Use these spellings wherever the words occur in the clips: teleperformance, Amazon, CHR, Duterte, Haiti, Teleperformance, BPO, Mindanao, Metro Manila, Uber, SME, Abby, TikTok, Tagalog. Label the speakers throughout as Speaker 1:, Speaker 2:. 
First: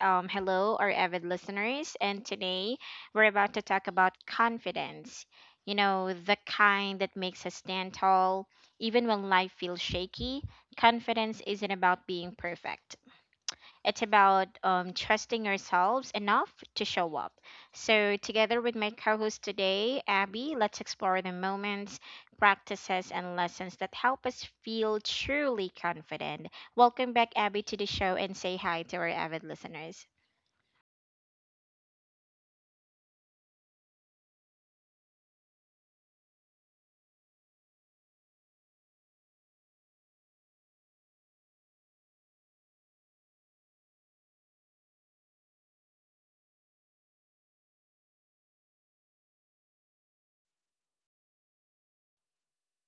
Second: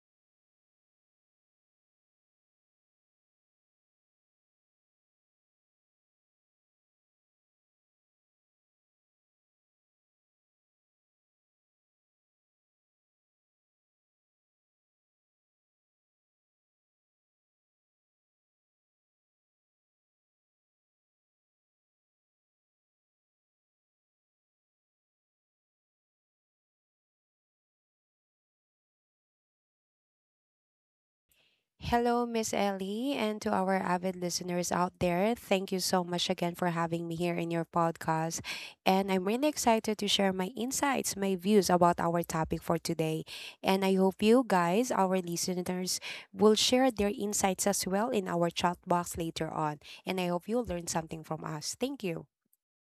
Speaker 1: Hello, our avid listeners. And today we're about to talk about confidence. The kind that makes us stand tall, even when life feels shaky. Confidence isn't about being perfect. It's about trusting ourselves enough to show up. So, together with my co host today, Abby, let's explore the moments, practices, and lessons that help us feel truly confident. Welcome back, Abby, to the show and say hi to our avid listeners.
Speaker 2: Hello, Miss Ellie, and to our avid listeners out there. Thank you so much again for having me here in your podcast. And I'm really excited to share my insights, my views about our topic for today. And I hope you guys, our listeners, will share their insights as well in our chat box later on. And I hope you'll learn something from us. Thank you.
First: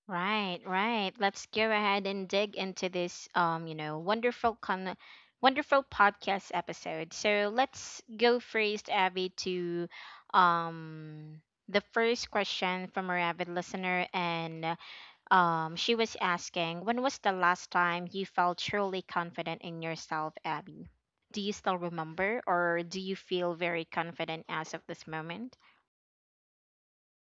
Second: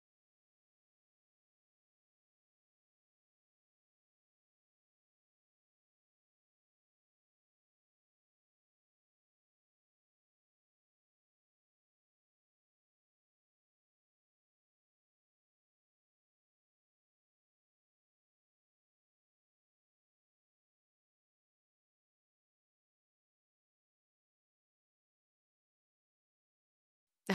Speaker 1: Right, right. Let's go ahead and dig into this wonderful podcast episode. So let's go first, Abby, to um the first question from our avid listener, and she was asking, when was the last time you felt truly confident in yourself, Abby? Do you still remember, or do you feel very confident as of this moment?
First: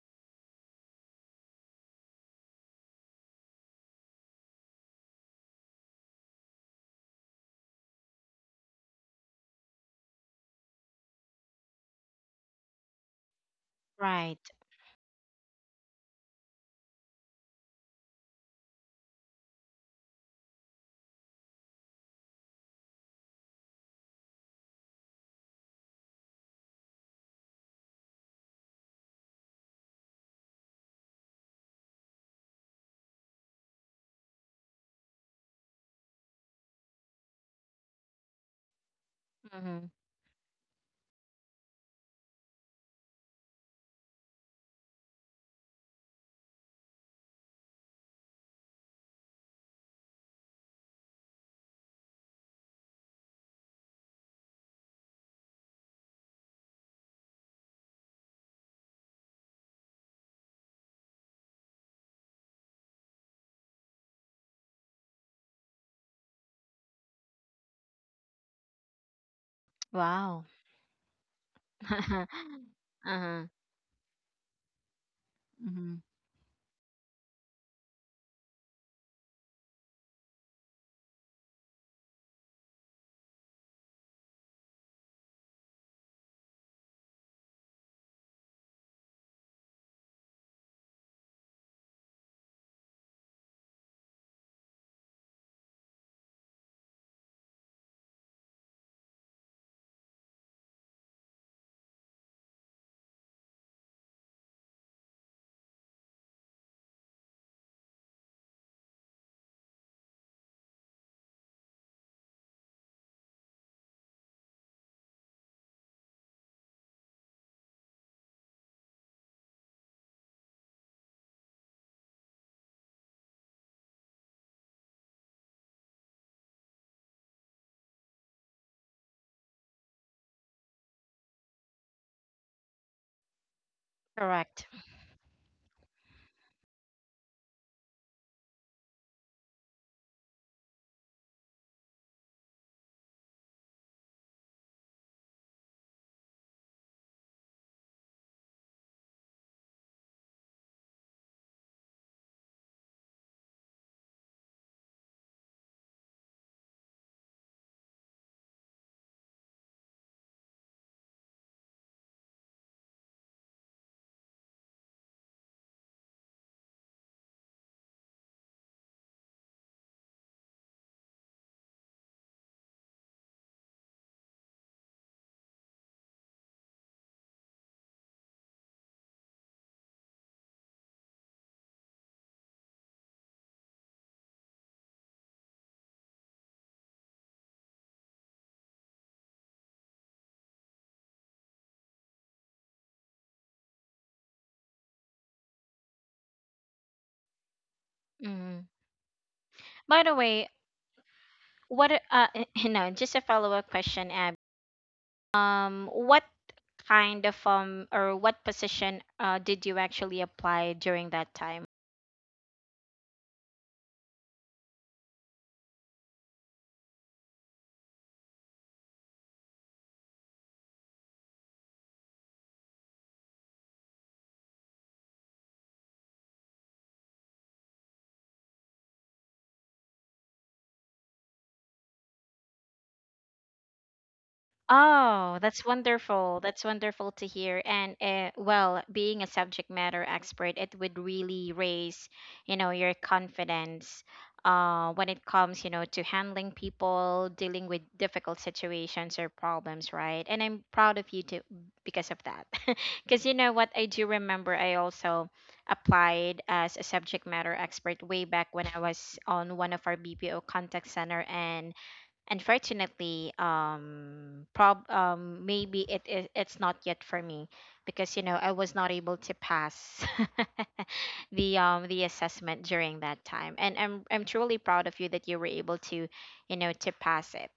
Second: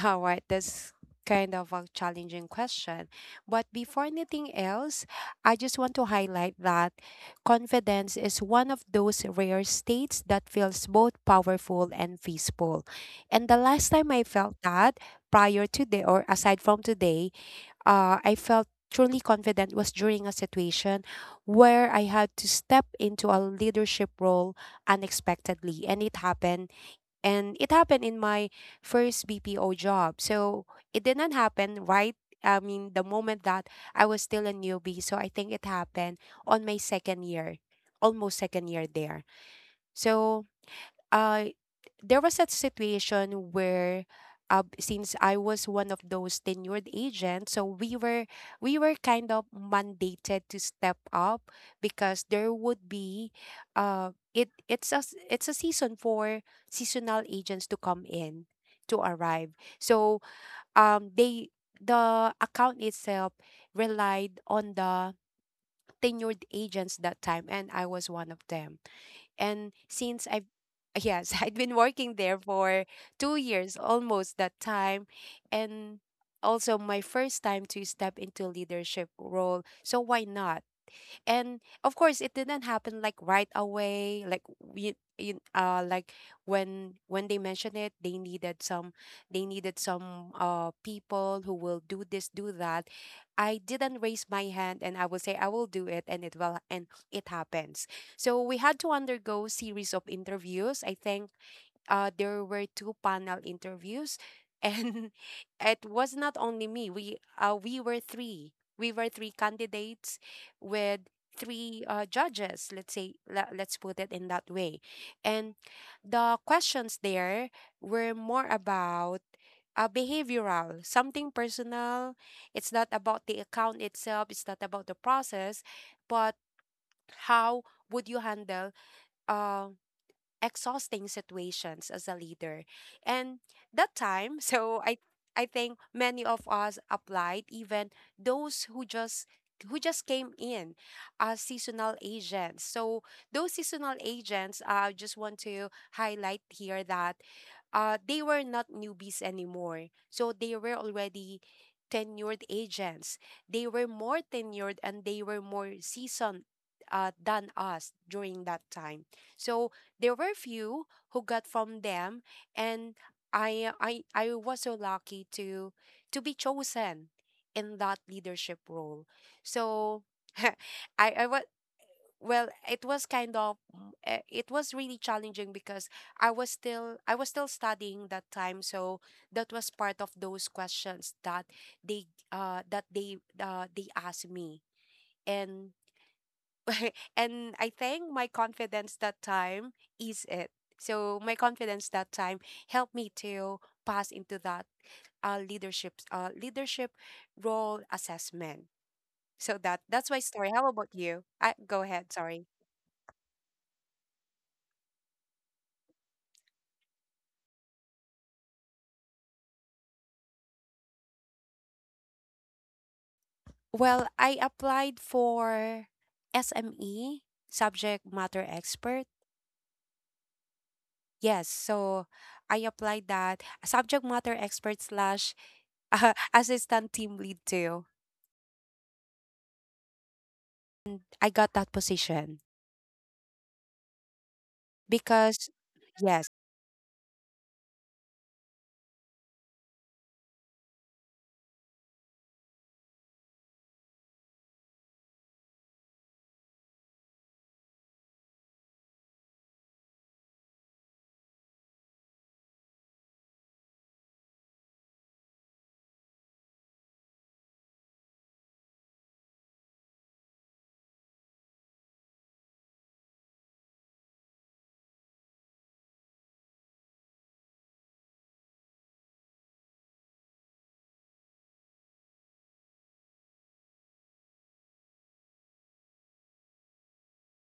Speaker 2: All right, that's kind of a challenging question. But before anything else, I just want to highlight that confidence is one of those rare states that feels both powerful and peaceful. And the last time I
Speaker 1: Right.
Speaker 2: felt that, prior to the or aside from today, I felt truly confident was during a situation where I had to step into a leadership role unexpectedly. And it happened in my first BPO job. So it didn't happen right. I mean, the moment that I was still a newbie. So I think it happened on my second year, almost second year there.
Speaker 1: Mm-hmm.
Speaker 2: So uh, there was a situation where since I was one of those tenured agents, so we were kind of mandated to step up because there would be it's a season for seasonal agents to come in to arrive. So they the account itself relied on the tenured agents that time and I was one of them. And since I've
Speaker 1: Wow.
Speaker 2: yes, I'd been working there for two
Speaker 1: Uh-huh.
Speaker 2: years almost that time.
Speaker 1: Mm-hmm.
Speaker 2: And also my first time to step into leadership role. So why not? And of course it didn't happen like right away like we you, like when they mentioned it they needed some people who will do this do that. I didn't raise my hand and I will say I will do it and it will and it happens. So we had to undergo series of interviews. I think there were two panel interviews, and it was not only me. We were three. We were three candidates with three judges. Let's say let's put it in that way, and the questions there were more about. Behavioral, something personal. It's not about the account itself. It's not about the process, but how would you handle uh, exhausting situations as a leader? And that time,
Speaker 1: Correct.
Speaker 2: so I think many of us applied, even those who just came in as seasonal agents. So those seasonal agents, I just want to highlight here that they were not newbies anymore. So they were already tenured agents. They were more tenured and they were more seasoned than us during that time. So there were few who got from them and I was so lucky to be chosen in that leadership role. So I was well it was kind of it was really challenging because I was still studying that time so that was part of those questions that they asked me. And and I think my confidence that time is it. So my confidence that time helped me to pass into that leadership role assessment.
Speaker 1: Mm.
Speaker 2: So
Speaker 1: By
Speaker 2: that's my
Speaker 1: the
Speaker 2: story.
Speaker 1: way,
Speaker 2: How about you? Go
Speaker 1: what a-
Speaker 2: ahead.
Speaker 1: uh
Speaker 2: Sorry.
Speaker 1: just a follow-up question, Ab. What kind of or what position did you actually apply during that time?
Speaker 2: Well, I applied for SME subject matter expert. Yes, so I applied that subject matter expert slash assistant team lead too. I got that position
Speaker 1: Oh,
Speaker 2: because
Speaker 1: that's
Speaker 2: yes,
Speaker 1: wonderful. That's wonderful to hear. And well, being a subject matter expert, it would really raise, you know, your confidence when it comes, you know, to handling people, dealing with difficult situations or problems, right? And I'm proud of you too because of that. Because you know what, I do remember I also applied as a subject matter expert way back when I was on one of our BPO contact center. And unfortunately, prob maybe it's not yet for me because you know I was not able to pass the assessment during that time, and I'm truly proud of you that you were able to pass it,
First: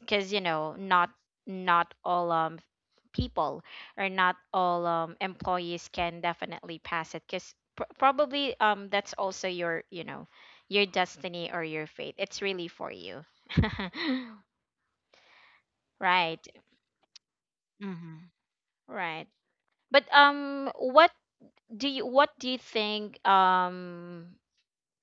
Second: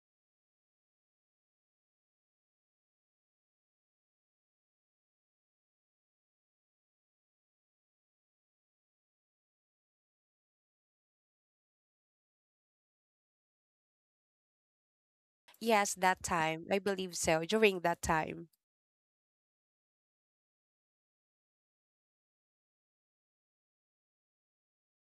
Speaker 1: because you know not all people, or not all employees, can definitely pass it because probably that's also your destiny, or your fate. It's really for you.
Speaker 2: yes, that
Speaker 1: Right.
Speaker 2: time. I believe so, during that
Speaker 1: Mm-hmm.
Speaker 2: time.
Speaker 1: Right. But what do you think, um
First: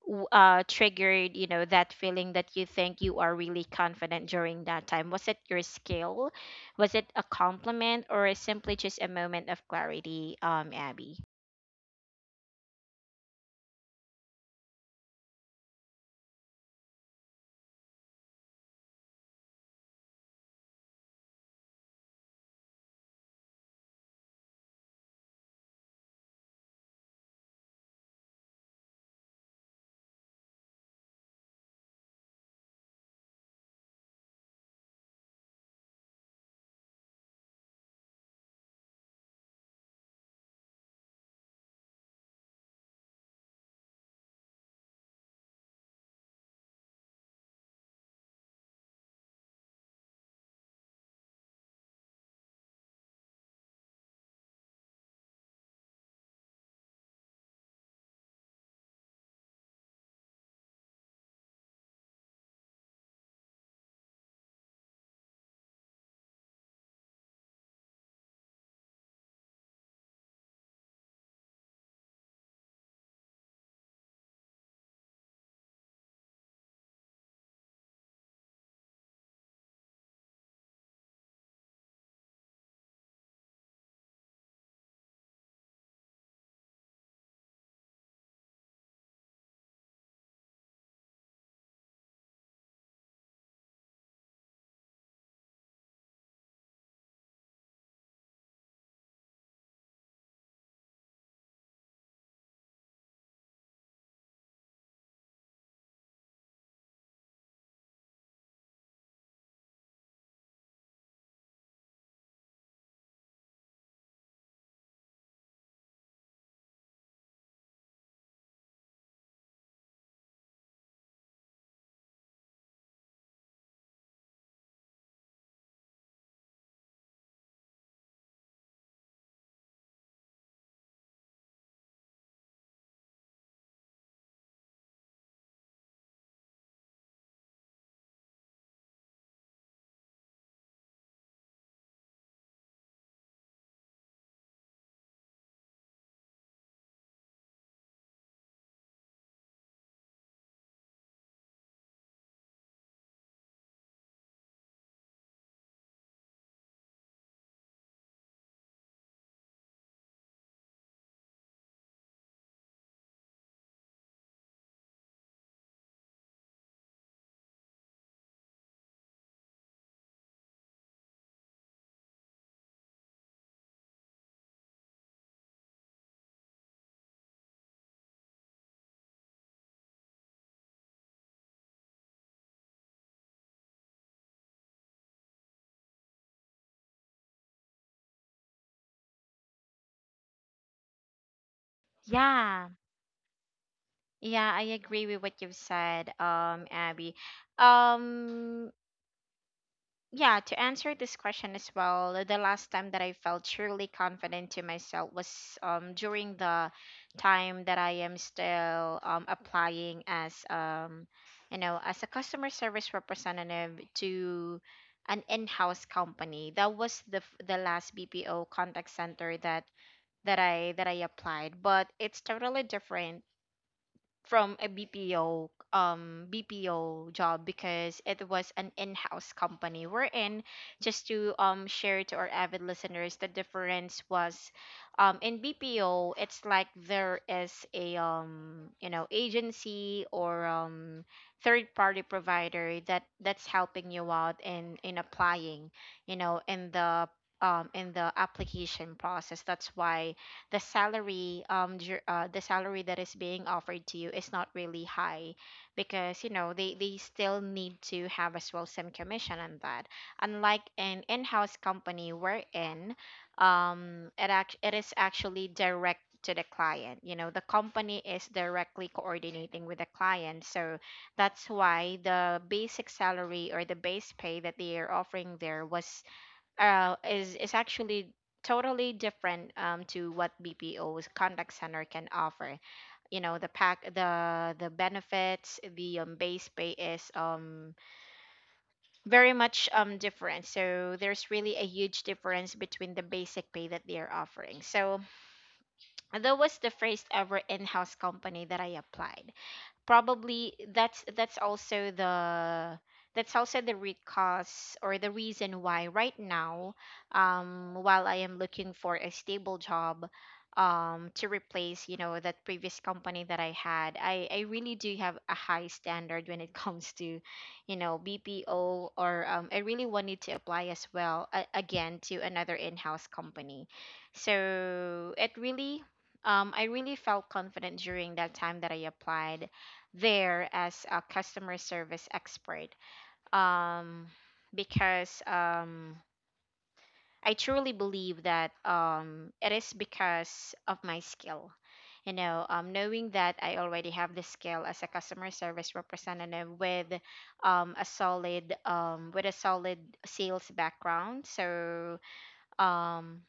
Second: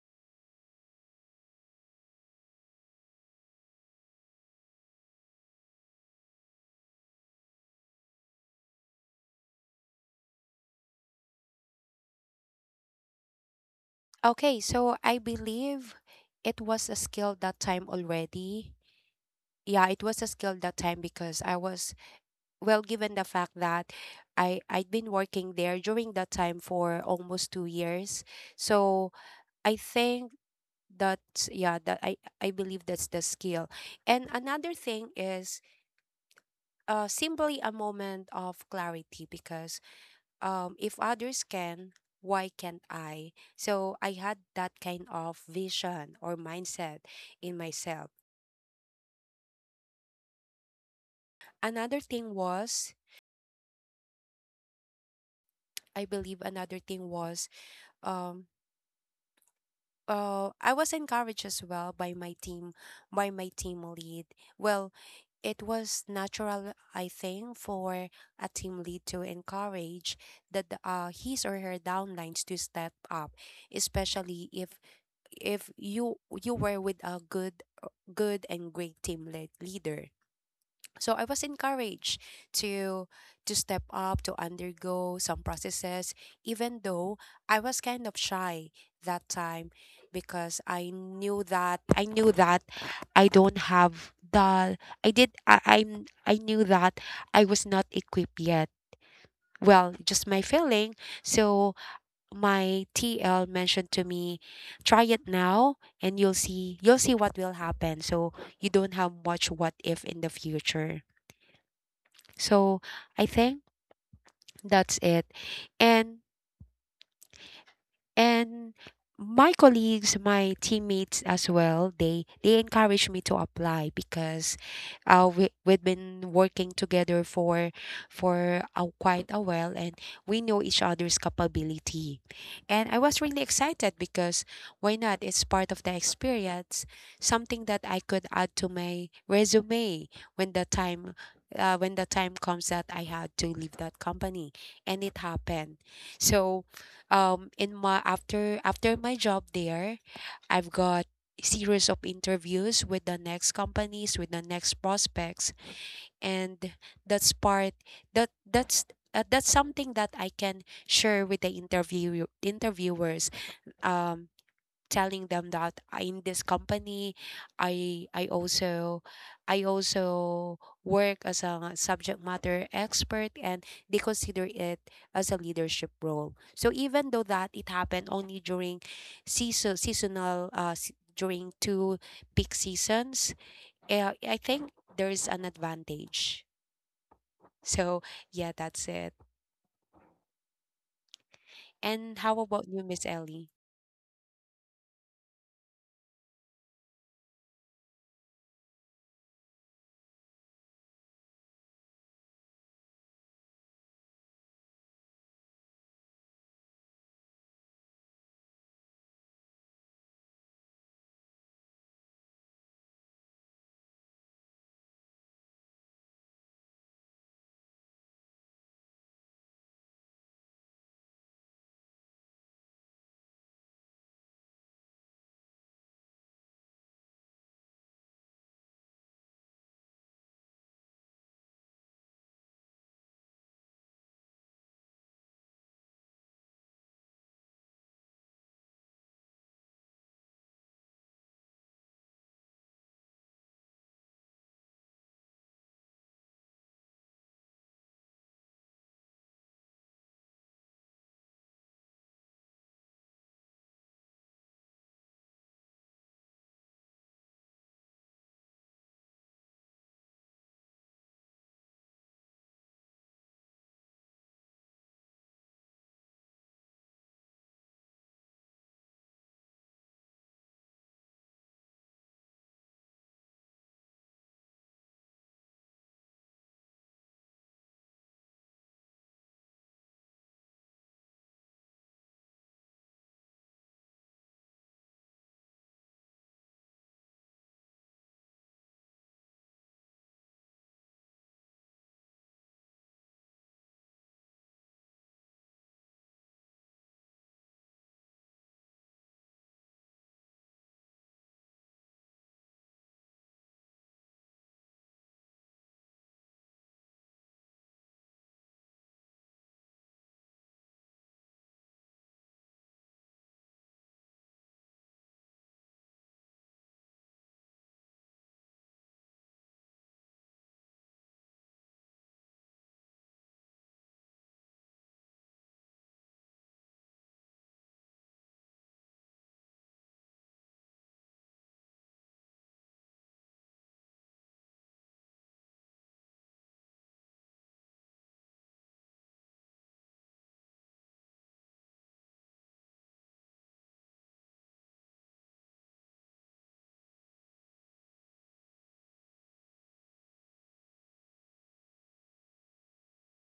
Speaker 1: w- uh triggered, that feeling that you think you are really confident during that time? Was it your skill? Was it a compliment, or simply just a moment of clarity, Abby?
Speaker 2: Okay, so I believe it was a skill that time already. Yeah, it was a skill that time because I was, well, given the fact that I'd been working there during that time for almost 2 years. So I think that yeah, that I believe that's the skill. And another thing is simply a moment of clarity because if others can, why can't I? So I had that kind of vision or mindset in myself. Another thing was, I believe another thing was, um, I was encouraged as well by my team lead. Well, it was natural, I think, for a team lead to encourage that his or her downlines to step up, especially if if you you were with a good good and great team lead, leader. So I was encouraged to to step up to undergo some processes even though I was kind of shy that time because I knew that I don't have the I did I, I'm I knew that I was not equipped yet, well, just my feeling. So my TL mentioned to me, try it now and you'll see what will happen. So you don't have much what if in the future. So I think that's it. And and my colleagues my teammates as well they encourage me to apply because we've been working together for a, quite a while and we know each other's capability. And I was really excited because why not? It's part of the experience, something that I could add to my resume when the time when the time comes that I had to leave that company. And it happened. So in my after after my job there, I've got series of interviews with the next companies with the next prospects. And that's part that that's that's something that I can share with the interviewers. Um, Telling them that, "I- in this company i i also I also work as a subject matter expert, and they consider it as a leadership role. So even though that it happened only during seasonal during two peak seasons, I think there's an advantage." So yeah, that's it. And how about
Speaker 1: Yeah.
Speaker 2: you, Miss Ellie?
Speaker 1: Yeah, I agree with what you've said, Abby. Um, Yeah, to answer this question as well, the last time that I felt truly confident to myself was during the time that I am still applying as a customer service representative to an in-house company. That was the last BPO contact center that that I applied, but it's totally different from a BPO, BPO job, because it was an in-house company we're in. Just to share to our avid listeners, the difference was, in BPO it's like there is a, agency or third party provider that that's helping you out in applying, you know, in the application process. That's why the salary that is being offered to you is not really high, because you know they still need to have as well some commission on that, unlike an in-house company we're in. It is actually direct to the client. You know, the company is directly coordinating with the client, so that's why the basic salary, or the base pay that they are offering there, was is actually totally different, to what BPO's contact center can offer. You know, the pack, the benefits, the base pay, is very much different. So there's really a huge difference between the basic pay that they are offering. So that was the first ever in-house company that I applied, probably that's also the root cause, or the reason why right now, while I am looking for a stable job, to replace, you know, that previous company that I had, I really do have a high standard when it comes to, you know, BPO, or I really wanted to apply as well, again to another in-house company. So it really, I really felt confident during that time that I applied there as a customer service expert, um, because, I truly believe that, it is because of my skill. You know, knowing that I already have the skill as a customer service representative with, a solid, sales background. So, um,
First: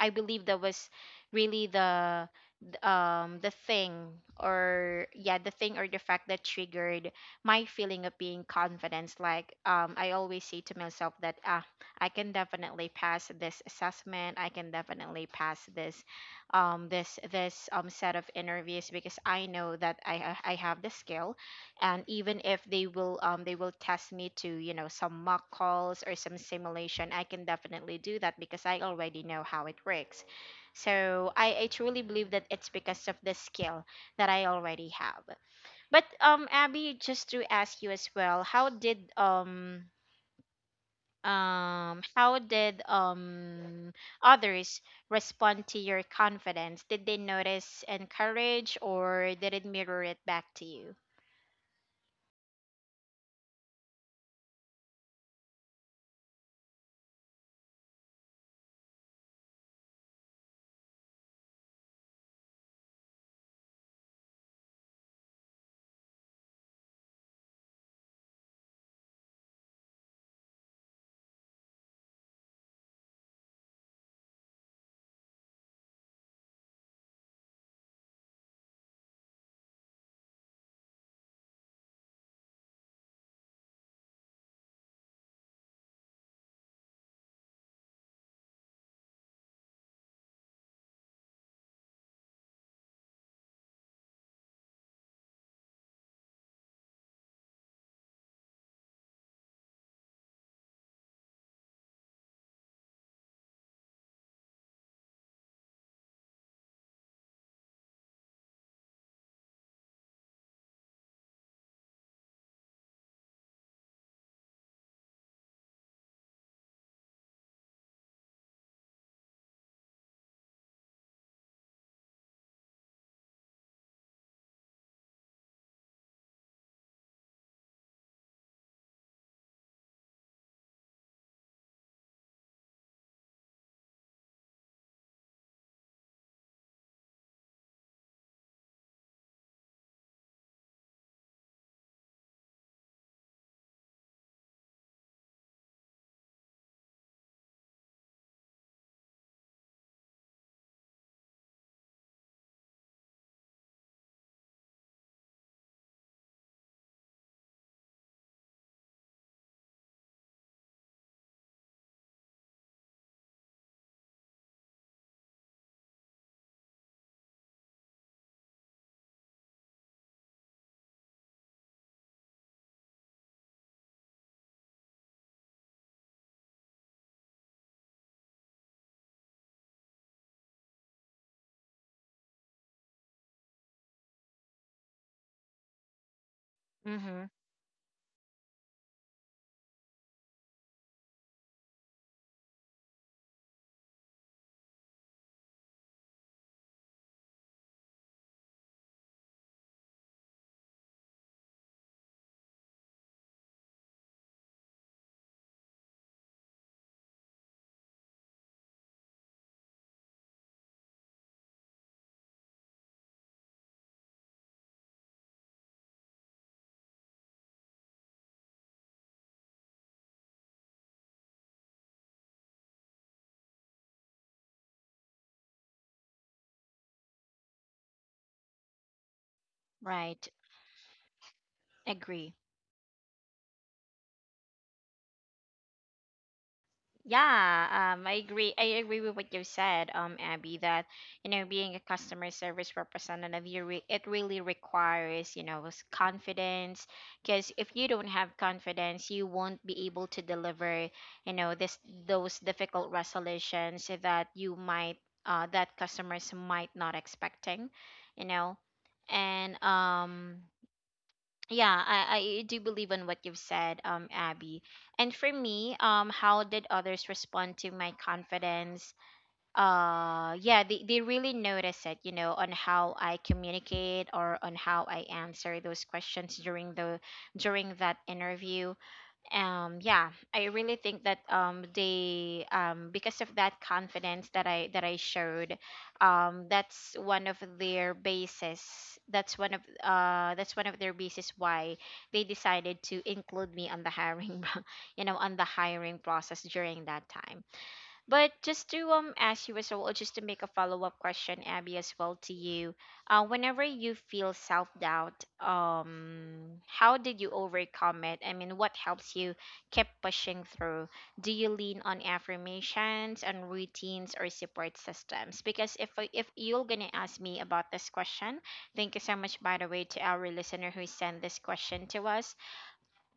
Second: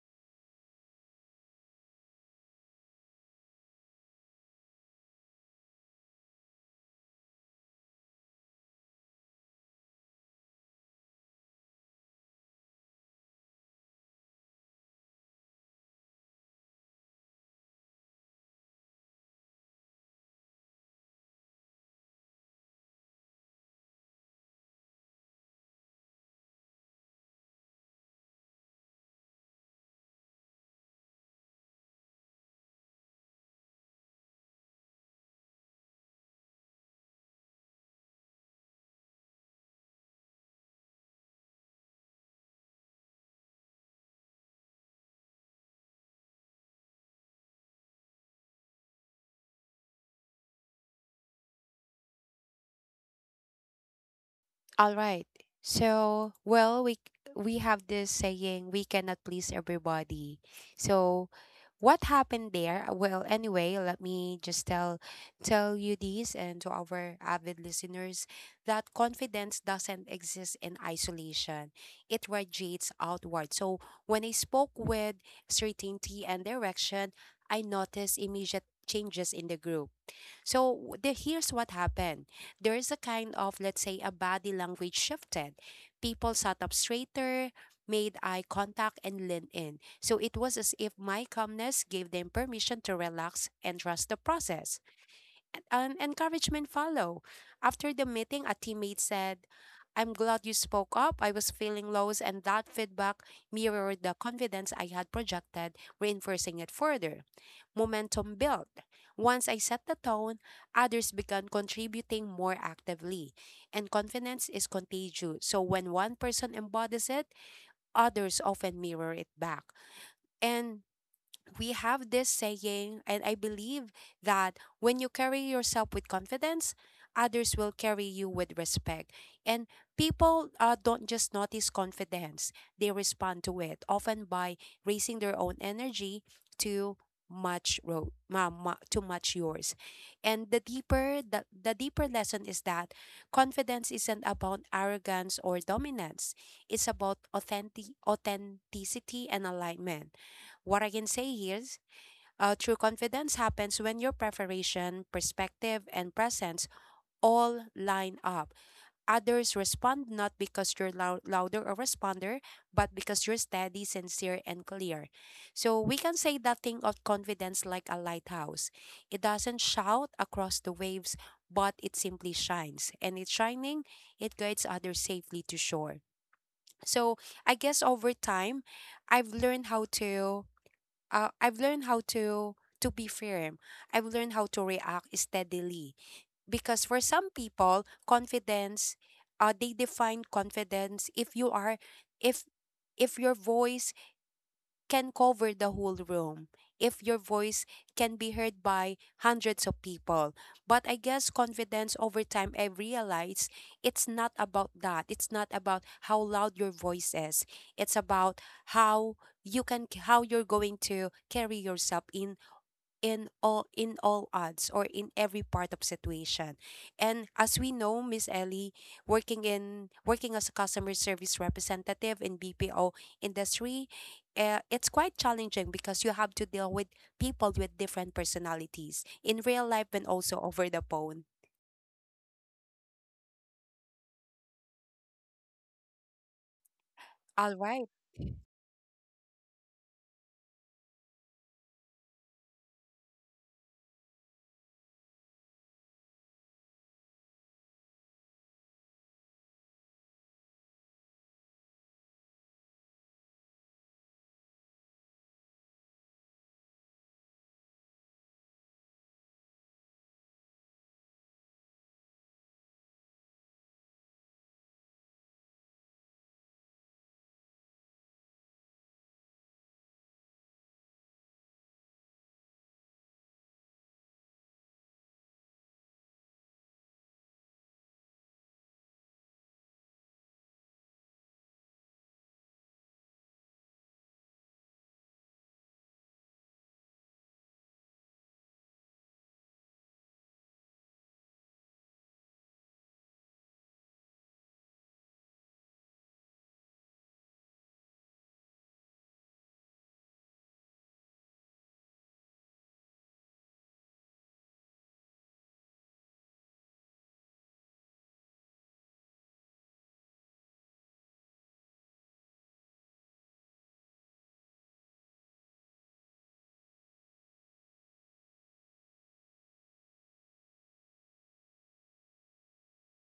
Speaker 1: I believe that was really the thing, or yeah, the thing, or the fact that triggered my feeling of being confidence, like, I always say to myself that, ah, I can definitely pass this assessment, I can definitely pass this set of interviews, because I know that I have the skill. And even if they will, they will test me to, you know, some mock calls or some simulation, I can definitely do that because I already know how it works. So I truly believe that it's because of the skill that I already have. But, Abby, just to ask you as well, how did um how did um others respond to your confidence? Did they notice and courage, or did it mirror it back to you?
Speaker 2: All right. So, well, we have this saying we cannot please everybody. So, what happened there? Well, anyway, let me just tell you this and to our avid listeners that confidence doesn't exist in isolation. It radiates outward. So, when I spoke with certainty and direction, I noticed immediate changes in the group. So here's what happened. There is a kind of, let's say, a body language shifted. People sat up straighter, made eye contact, and leaned in. So it was as if my calmness gave them permission to relax and trust the process, an encouragement follow. After the meeting, a teammate said, I'm glad you spoke up. I was feeling lows, and that feedback mirrored the confidence I had projected, reinforcing it further. Momentum built. Once I set the tone, others began contributing more actively. And confidence is contagious. So when one person embodies it, others often mirror it back. And we have this saying, and I believe that when you carry yourself with confidence, others will carry you with respect. And people don't just notice confidence, they respond to it, often by raising their own energy to much ro- ma- ma- to match yours. And the deeper lesson is that confidence isn't about arrogance or dominance, it's about authenticity and alignment. What I can say is, true confidence happens when your preparation, perspective, and presence all line up. Others respond not because you're louder or responder, but because you're steady, sincere, and clear. So we can say that thing of confidence like a lighthouse. It doesn't shout across the waves, but it simply shines. And it's shining, it guides others safely to shore. So I guess over time, I've learned how to I've learned how to be firm. I've learned how to react steadily because for
Speaker 1: Mm-hmm.
Speaker 2: some people, confidence, they define confidence if you are, if if your voice can cover the whole room, if your voice can be heard by hundreds of people. But I guess confidence over time, I realize it's not about that. It's not about how loud your voice is. It's about how you can, how you're going to carry yourself in in all odds or in every part of situation. And as we know, Miss Ellie, working as a customer service representative in BPO industry, it's quite challenging because you have to deal with people with different personalities in real life and
Speaker 1: Right.
Speaker 2: also over the phone.
Speaker 1: Agree.
Speaker 2: All right.
Speaker 1: Yeah, I agree. I agree with what you said, Abby, that, you know, being a customer service representative, you re it really requires, you know, confidence. Because if you don't have confidence, you won't be able to deliver, you know, this those difficult resolutions that, that customers might not expecting, you know. And yeah, I do believe in what you've said, Abby. And for me, how did others respond to my confidence? Yeah, they really notice it, you know, on how I communicate, or on how I answer those questions during the during that interview. Yeah, I really think that, they, because of that confidence that I showed, that's one of their bases. That's one of their bases why they decided to include me on the hiring on the hiring process during that time. But just to ask you as well, or just to make a follow up question, Abby, as well to you, whenever you feel self doubt, how did you overcome it? I mean, what helps you keep pushing through? Do you lean on affirmations and routines, or support systems? Because if you're gonna ask me about this question, thank you so much by the way to our listener who sent this question to us.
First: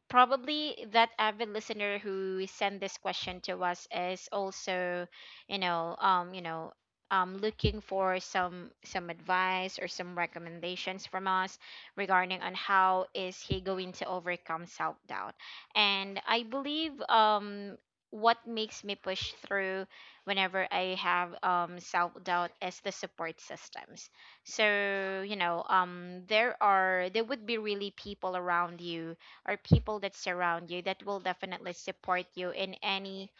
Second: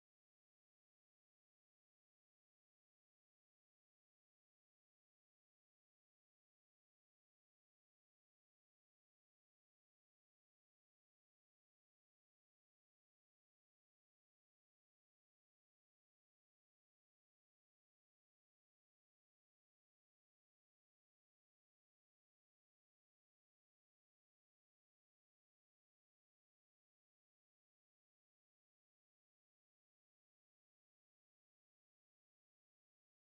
Speaker 1: Probably that avid listener who sent this question to us is also, you know um you know looking for some advice or some recommendations from us, regarding on how is he going to overcome self doubt. And I believe, what makes me push through whenever I have, self doubt, is the support systems. So you know, there would be really people around you, or people that surround you, that will definitely support you in any,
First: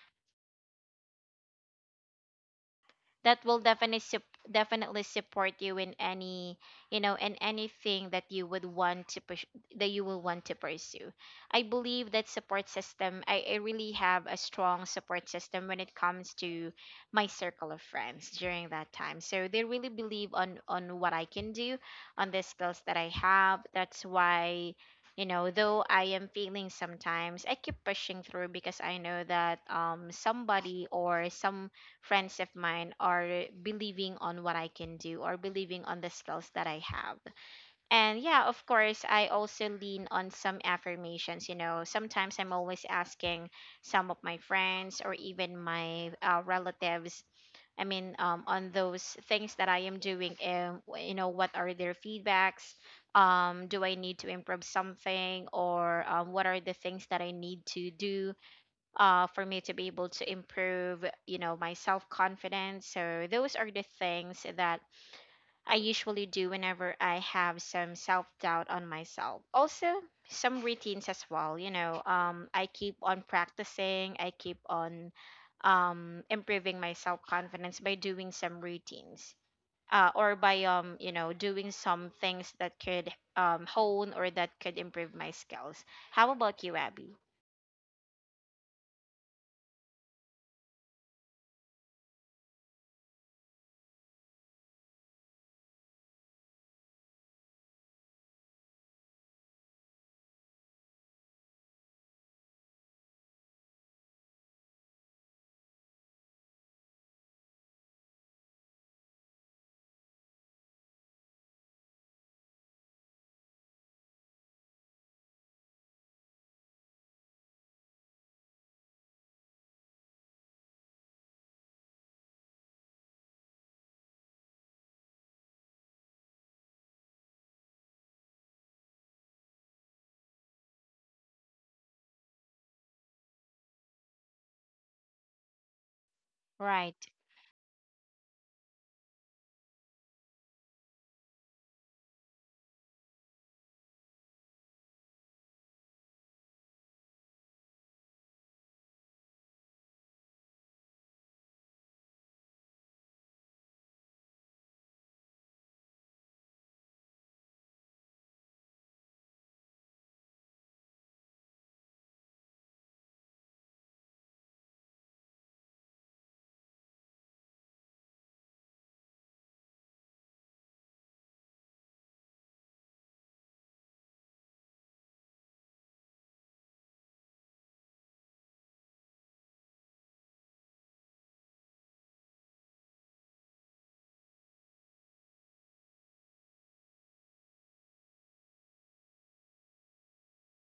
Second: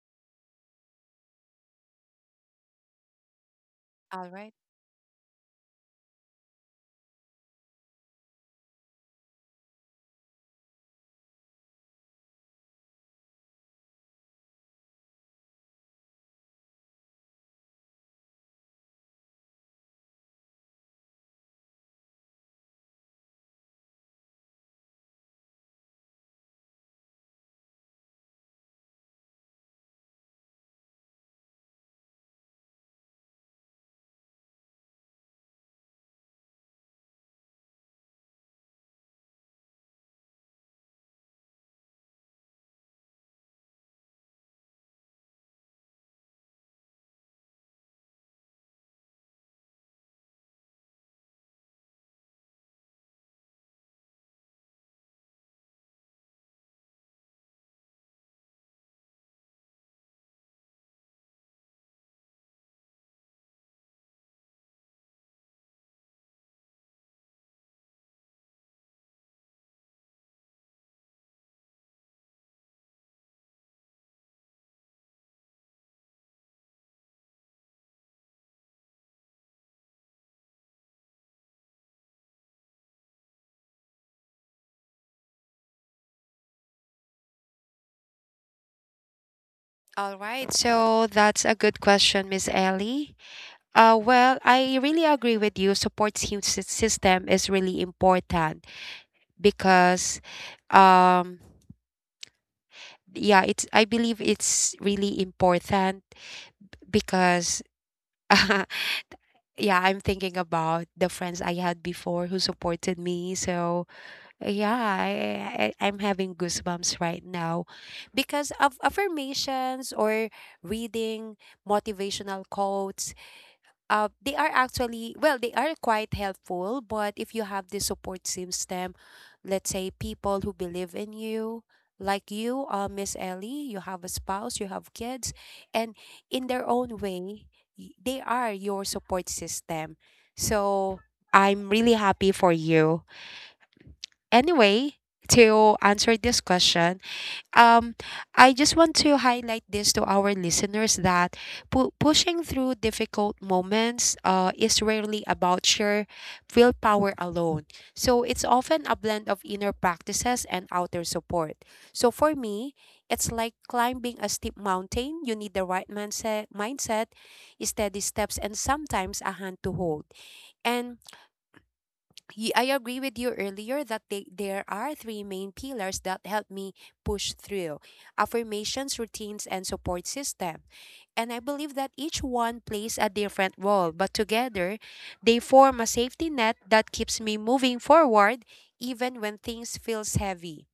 Speaker 1: that will definitely
Speaker 2: All
Speaker 1: sup-
Speaker 2: right.
Speaker 1: definitely support you in any, you know, in anything that you would want to push, that you will want to pursue. I believe that support system, I really have a strong support system when it comes to my circle of friends during that time, so they really believe on what I can do, on the skills that I have. That's why, you know, though I am failing sometimes, I keep pushing through because I know that, somebody, or some friends of mine, are believing on what I can do, or believing on the skills that I have. And yeah, of course, I also lean on some affirmations. You know, sometimes I'm always asking some of my friends, or even my, relatives. I mean, on those things that I am doing, you know, what are their feedbacks? Do I need to improve something, or what are the things that I need to do, for me to be able to improve, you know, my self confidence? So those are the things that I usually do whenever I have some self doubt on myself. Also, some routines as well. You know, I keep on practicing. I keep on, improving my self confidence by doing some routines. Or by, doing some things that could, hone, or that could improve my skills. How about you, Abby?
Speaker 2: All right. So that's a good question, Miss Ellie. Well, I really agree with you. Support system is really important because um yeah, it's I believe it's really important because yeah, I'm thinking about the friends I had before who supported me. So yeah, I I'm having goosebumps right now because of affirmations or reading motivational quotes. They are actually, well, they are quite helpful, but if you have the support system, let's say people who believe in you, like you, Miss Ellie, you have a spouse, you have kids, and in their own
Speaker 1: Right.
Speaker 2: way, they are your support system. So I'm really happy for you. Anyway, to answer this question, um I just want to highlight this to our listeners that pushing through difficult moments is rarely about sheer willpower alone. So it's often a blend of inner practices and outer support. So for me, it's like climbing a steep mountain. You need the right mindset, steady steps, and sometimes a hand to hold. And I agree with you earlier that there are three main pillars that help me push through: affirmations, routines, and support system. And I believe that each one plays a different role, but together they form a safety net that keeps me moving forward even when things feels heavy.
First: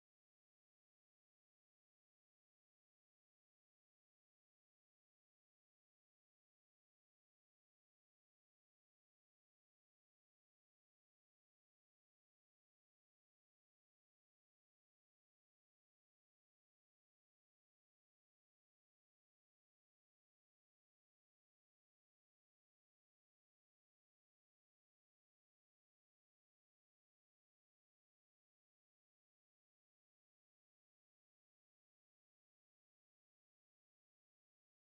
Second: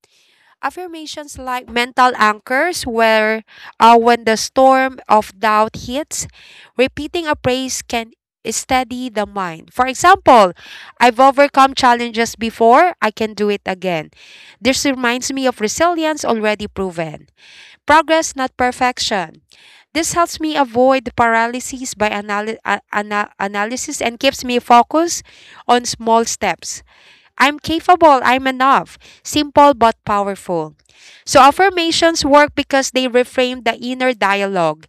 Speaker 2: Affirmations like mental anchors, where when the storm of doubt hits, repeating a praise can steady the mind. For example, I've overcome challenges before, I can do it again. This reminds me of resilience already proven. Progress, not perfection. This helps me avoid paralysis by analysis and keeps me focused on small steps. I'm capable, I'm enough. Simple but powerful. So affirmations work because they reframe the inner dialogue.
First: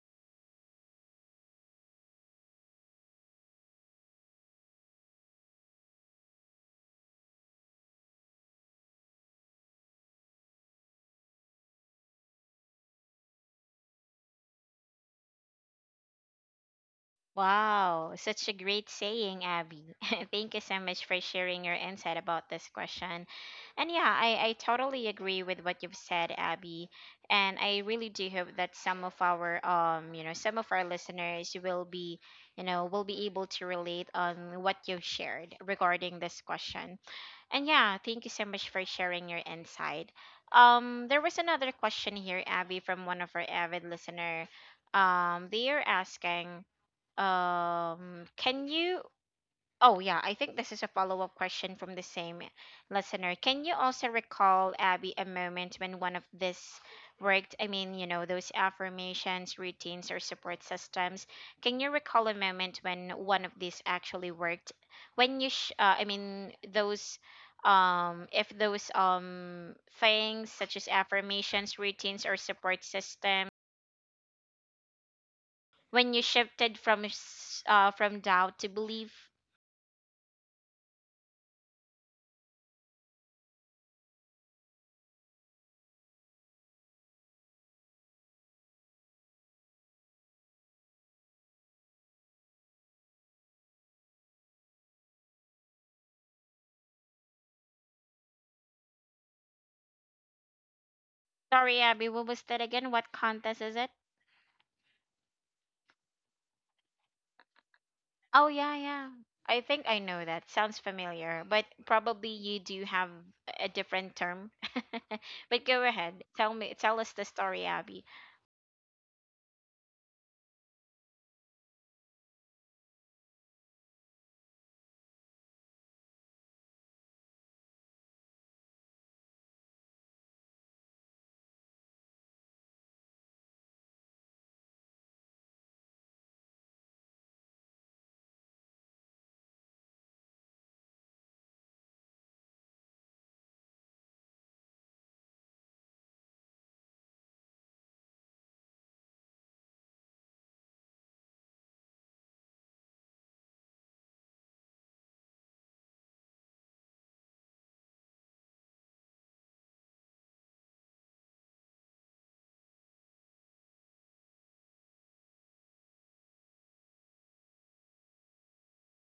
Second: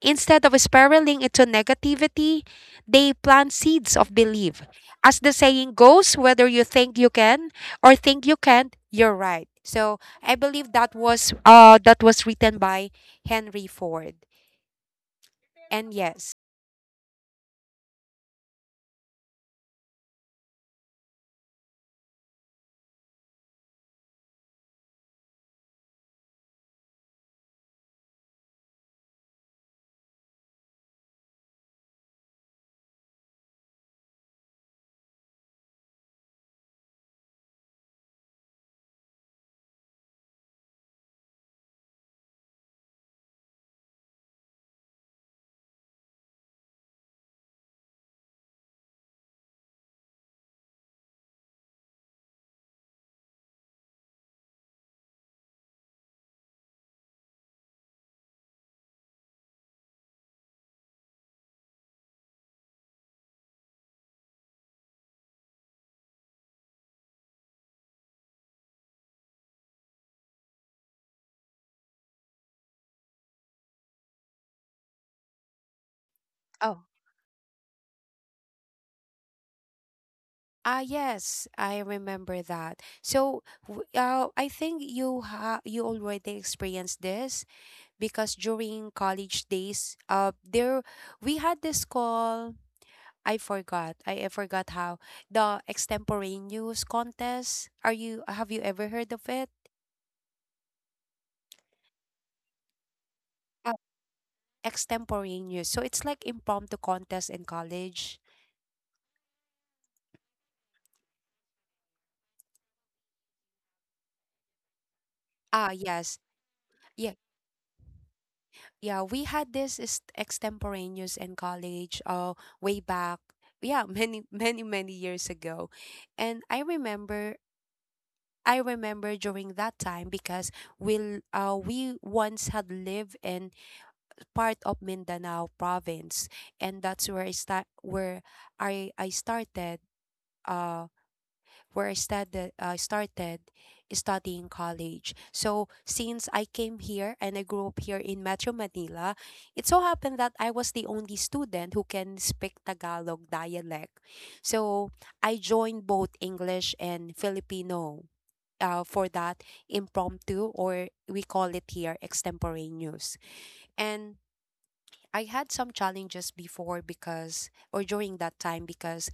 Speaker 2: Instead of spiraling into negativity, they plant seeds of belief. As the saying goes, whether you think you can or think you can't, you're right. So I believe that was written by Henry Ford. And yes.
Speaker 1: Wow, such a great saying, Abby. Thank you so much for sharing your insight about this question. And yeah, I totally agree with what you've said, Abby. And I really do hope that some of our listeners will be, you know, will be able to relate on what you've shared regarding this question. And yeah, thank you so much for sharing your insight. There was another question here, Abby, from one of our avid listener. They are asking. Can you? Oh, yeah, I think this is a follow up question from the same listener. Can you also recall, Abby, a moment when one of this worked? I mean, you know, those affirmations, routines, or support systems. Can you recall a moment when one of these actually worked? I mean, those, if those things such as affirmations, routines, or support systems, when you shifted
Speaker 2: Oh.
Speaker 1: from from doubt to belief.
Speaker 2: Ah yes, I remember that. So, I think you already experienced this because during college days, there we had this call. I forgot. I forgot how the extemporaneous contest. Are you have you ever heard of it?
Speaker 1: Sorry, Abby, what was that again? What contest
Speaker 2: Uh,
Speaker 1: is it?
Speaker 2: extemporaneous. So it's like impromptu contest in college.
Speaker 1: Oh, yeah, yeah. I think I know that. Sounds familiar, but probably you do have a different term. But
Speaker 2: Ah
Speaker 1: go
Speaker 2: yes.
Speaker 1: ahead. Tell me, tell us
Speaker 2: Yeah,
Speaker 1: the story, Abby.
Speaker 2: yeah, we had this is extemporaneous in college way back. Yeah, many, many, many years ago. And I remember during that time because we once had lived in part of Mindanao province, and that's where I started uh where I studied, started studying college. So since I came here and I grew up here in Metro Manila, it so happened that I was the only student who can speak Tagalog dialect. So I joined both English and Filipino. For that impromptu, or we call it here extemporaneous, and I had some challenges before because, or during that time because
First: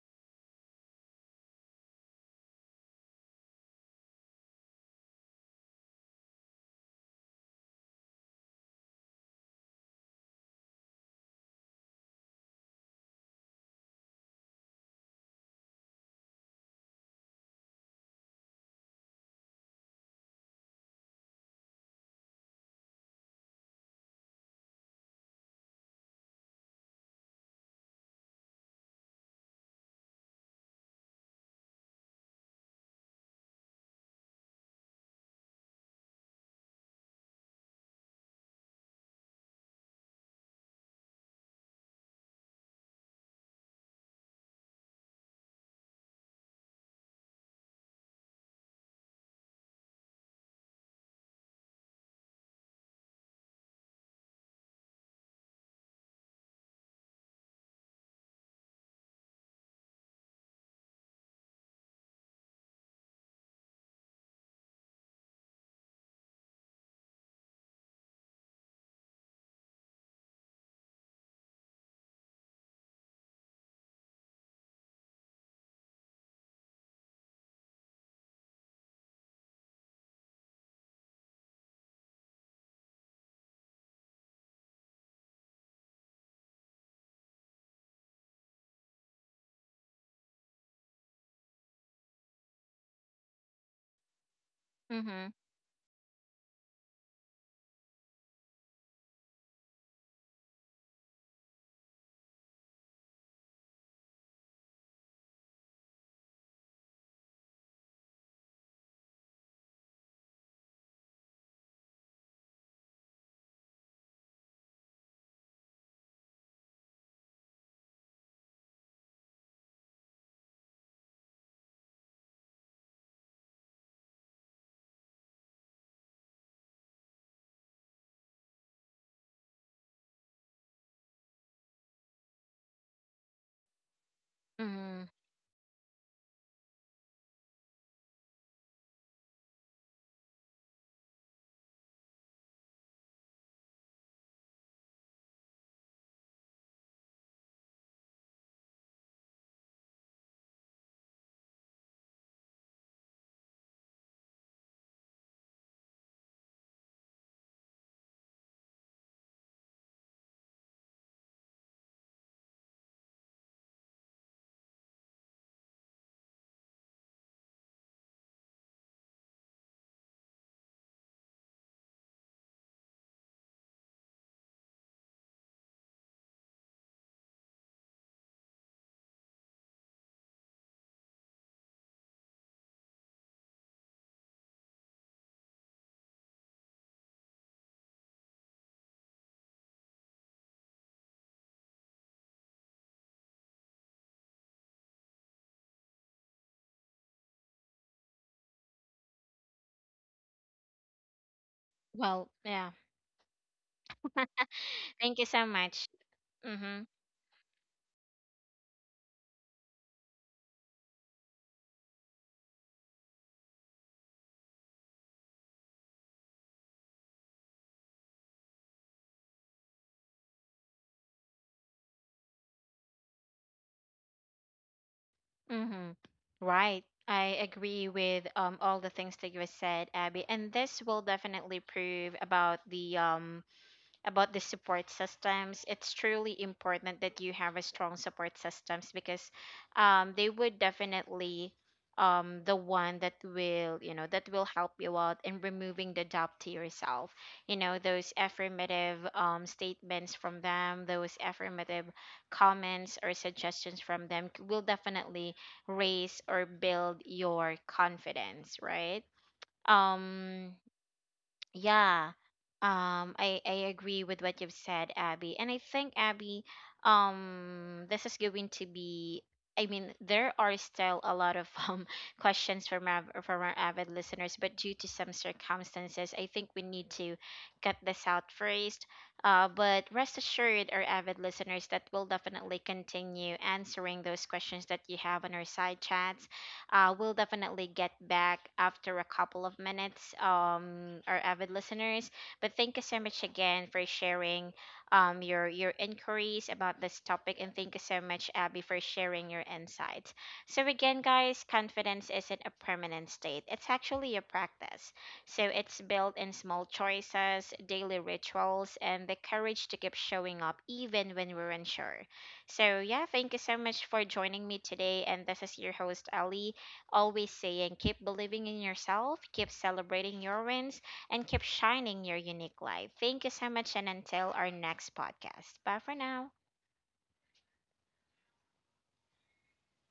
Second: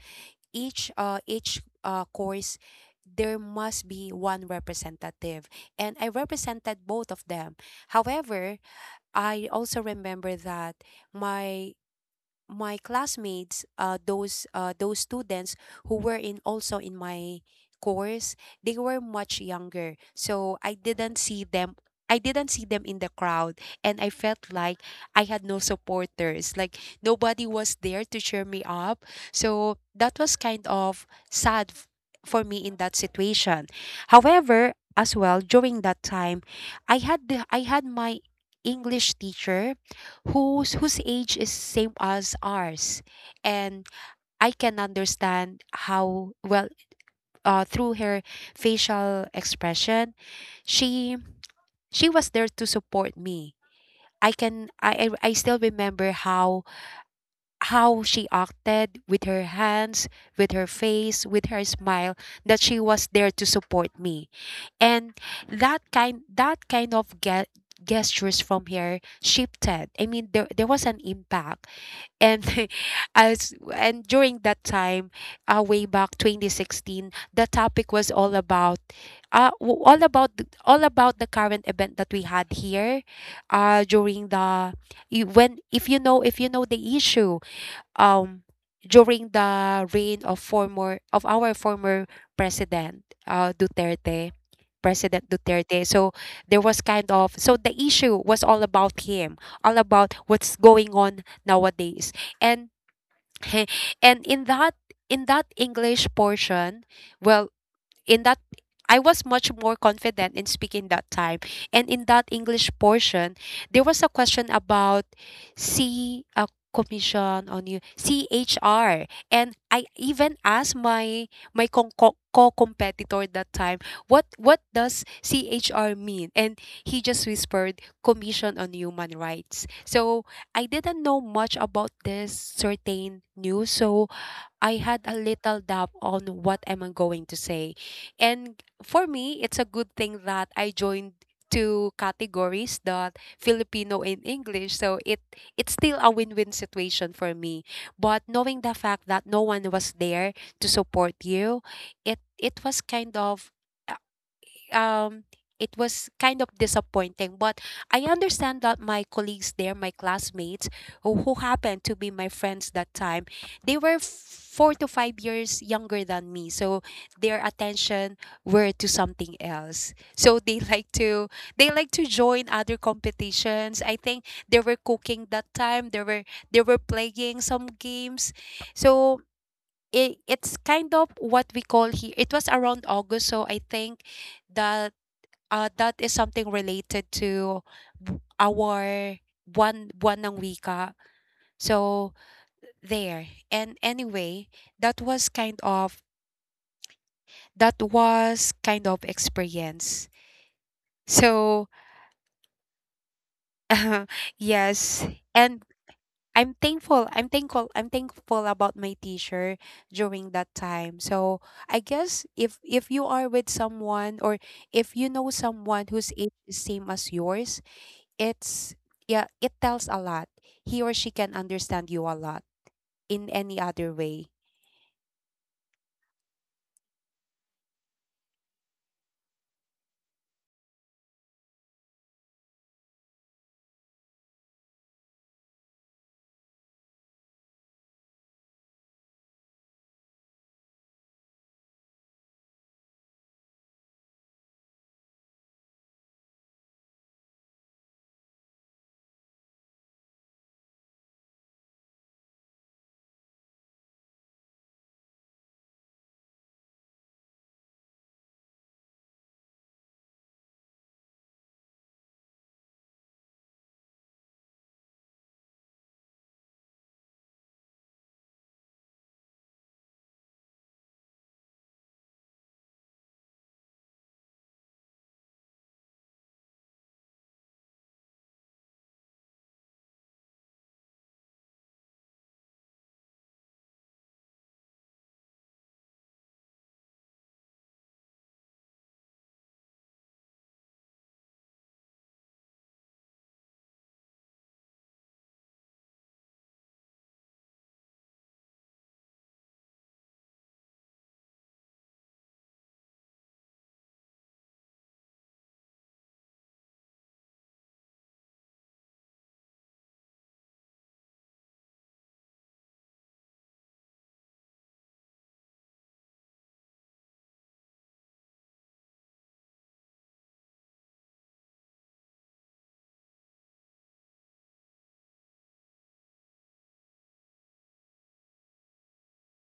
Speaker 2: each course there must be one representative, and I represented both of them. However, I also remember that my my classmates, those students who were in also in my course, they were much younger. So I didn't see them. I didn't see them in the crowd, and I felt like I had no supporters. Like nobody was there to cheer me up. So that was kind of sad for me in that situation. However, as well during that time, I had my English teacher whose age is same as ours, and I can understand how well, through her facial expression, she she was there to support me. I can I still remember how she acted with her hands, with her face, with her smile, that she was there to support me. And that kind of gestures from her shifted, I mean, there was an impact. And as and during that time, way back 2016, the topic was all about all about the current event that we had here during the when, if you know, if you know the issue, um during the reign of former of our former president Duterte, President
Speaker 1: Mm-hmm.
Speaker 2: Duterte. So there was kind of, so the issue was all about him, all about what's going on nowadays. And and in that English portion, well, in that I was much more confident in speaking that time. And in that English portion, there was a question about C commission on you CHR, and I even asked my co-competitor that time what does CHR mean, and he just whispered commission on human rights. So I didn't know much about this certain news, so I had
Speaker 1: Mm-hmm.
Speaker 2: a little doubt on what am I going to say. And for me, it's a good thing that I joined two categories, that Filipino and English. So it's still a win-win situation for me. But knowing the fact that no one was there to support you, it was kind of um it was kind of disappointing. But I understand that my colleagues there, my classmates who happened to be my friends that time, they were 4 to 5 years younger than me, so their attention were to something else. So they like to they like to join other competitions. I think they were cooking that time, they were playing some games. So it's kind of what we call here, it was around August, so I think that that is something related to our one ng wika. So there. And anyway, that was kind of that was kind of experience. So
Speaker 1: Well, yeah.
Speaker 2: yes,
Speaker 1: Thank you so
Speaker 2: and
Speaker 1: much. Mm-hmm.
Speaker 2: I'm thankful about my teacher during that time. So I guess if you are with someone, or if you know someone whose age is same as yours, it's yeah it tells a lot. He or she can understand you a lot in any other way.
Speaker 1: Mm-hmm. Right. I agree with all the things that you said, Abby. And this will definitely prove about the support systems. It's truly important that you have a strong support systems, because, they would definitely, the one that will, you know, that will help you out in removing the doubt to yourself, you know, those affirmative, statements from them, those affirmative comments or suggestions from them will definitely raise or build your confidence, right? um yeah, I agree with what you've said, Abby. And I think, Abby, this is going to be. I mean, there are still a lot of questions from our avid listeners, but due to some circumstances, I think we need to cut this out first. But rest assured, our avid listeners, that we'll definitely continue answering those questions that you have on our side chats. We'll definitely get back after a couple of minutes, our avid listeners. But thank you so much again for sharing, your inquiries about this topic. And thank you so much, Abby, for sharing your insights. So, again, guys, confidence isn't a permanent state, it's actually a practice. So, it's built in small choices, daily rituals, and the courage to keep showing up even when we're unsure. So, yeah, thank you so much for joining me today. And this is your host, Ali, always saying, keep believing in yourself, keep celebrating your wins, and keep shining your unique light. Thank you so much, and until our next podcast. Bye for now.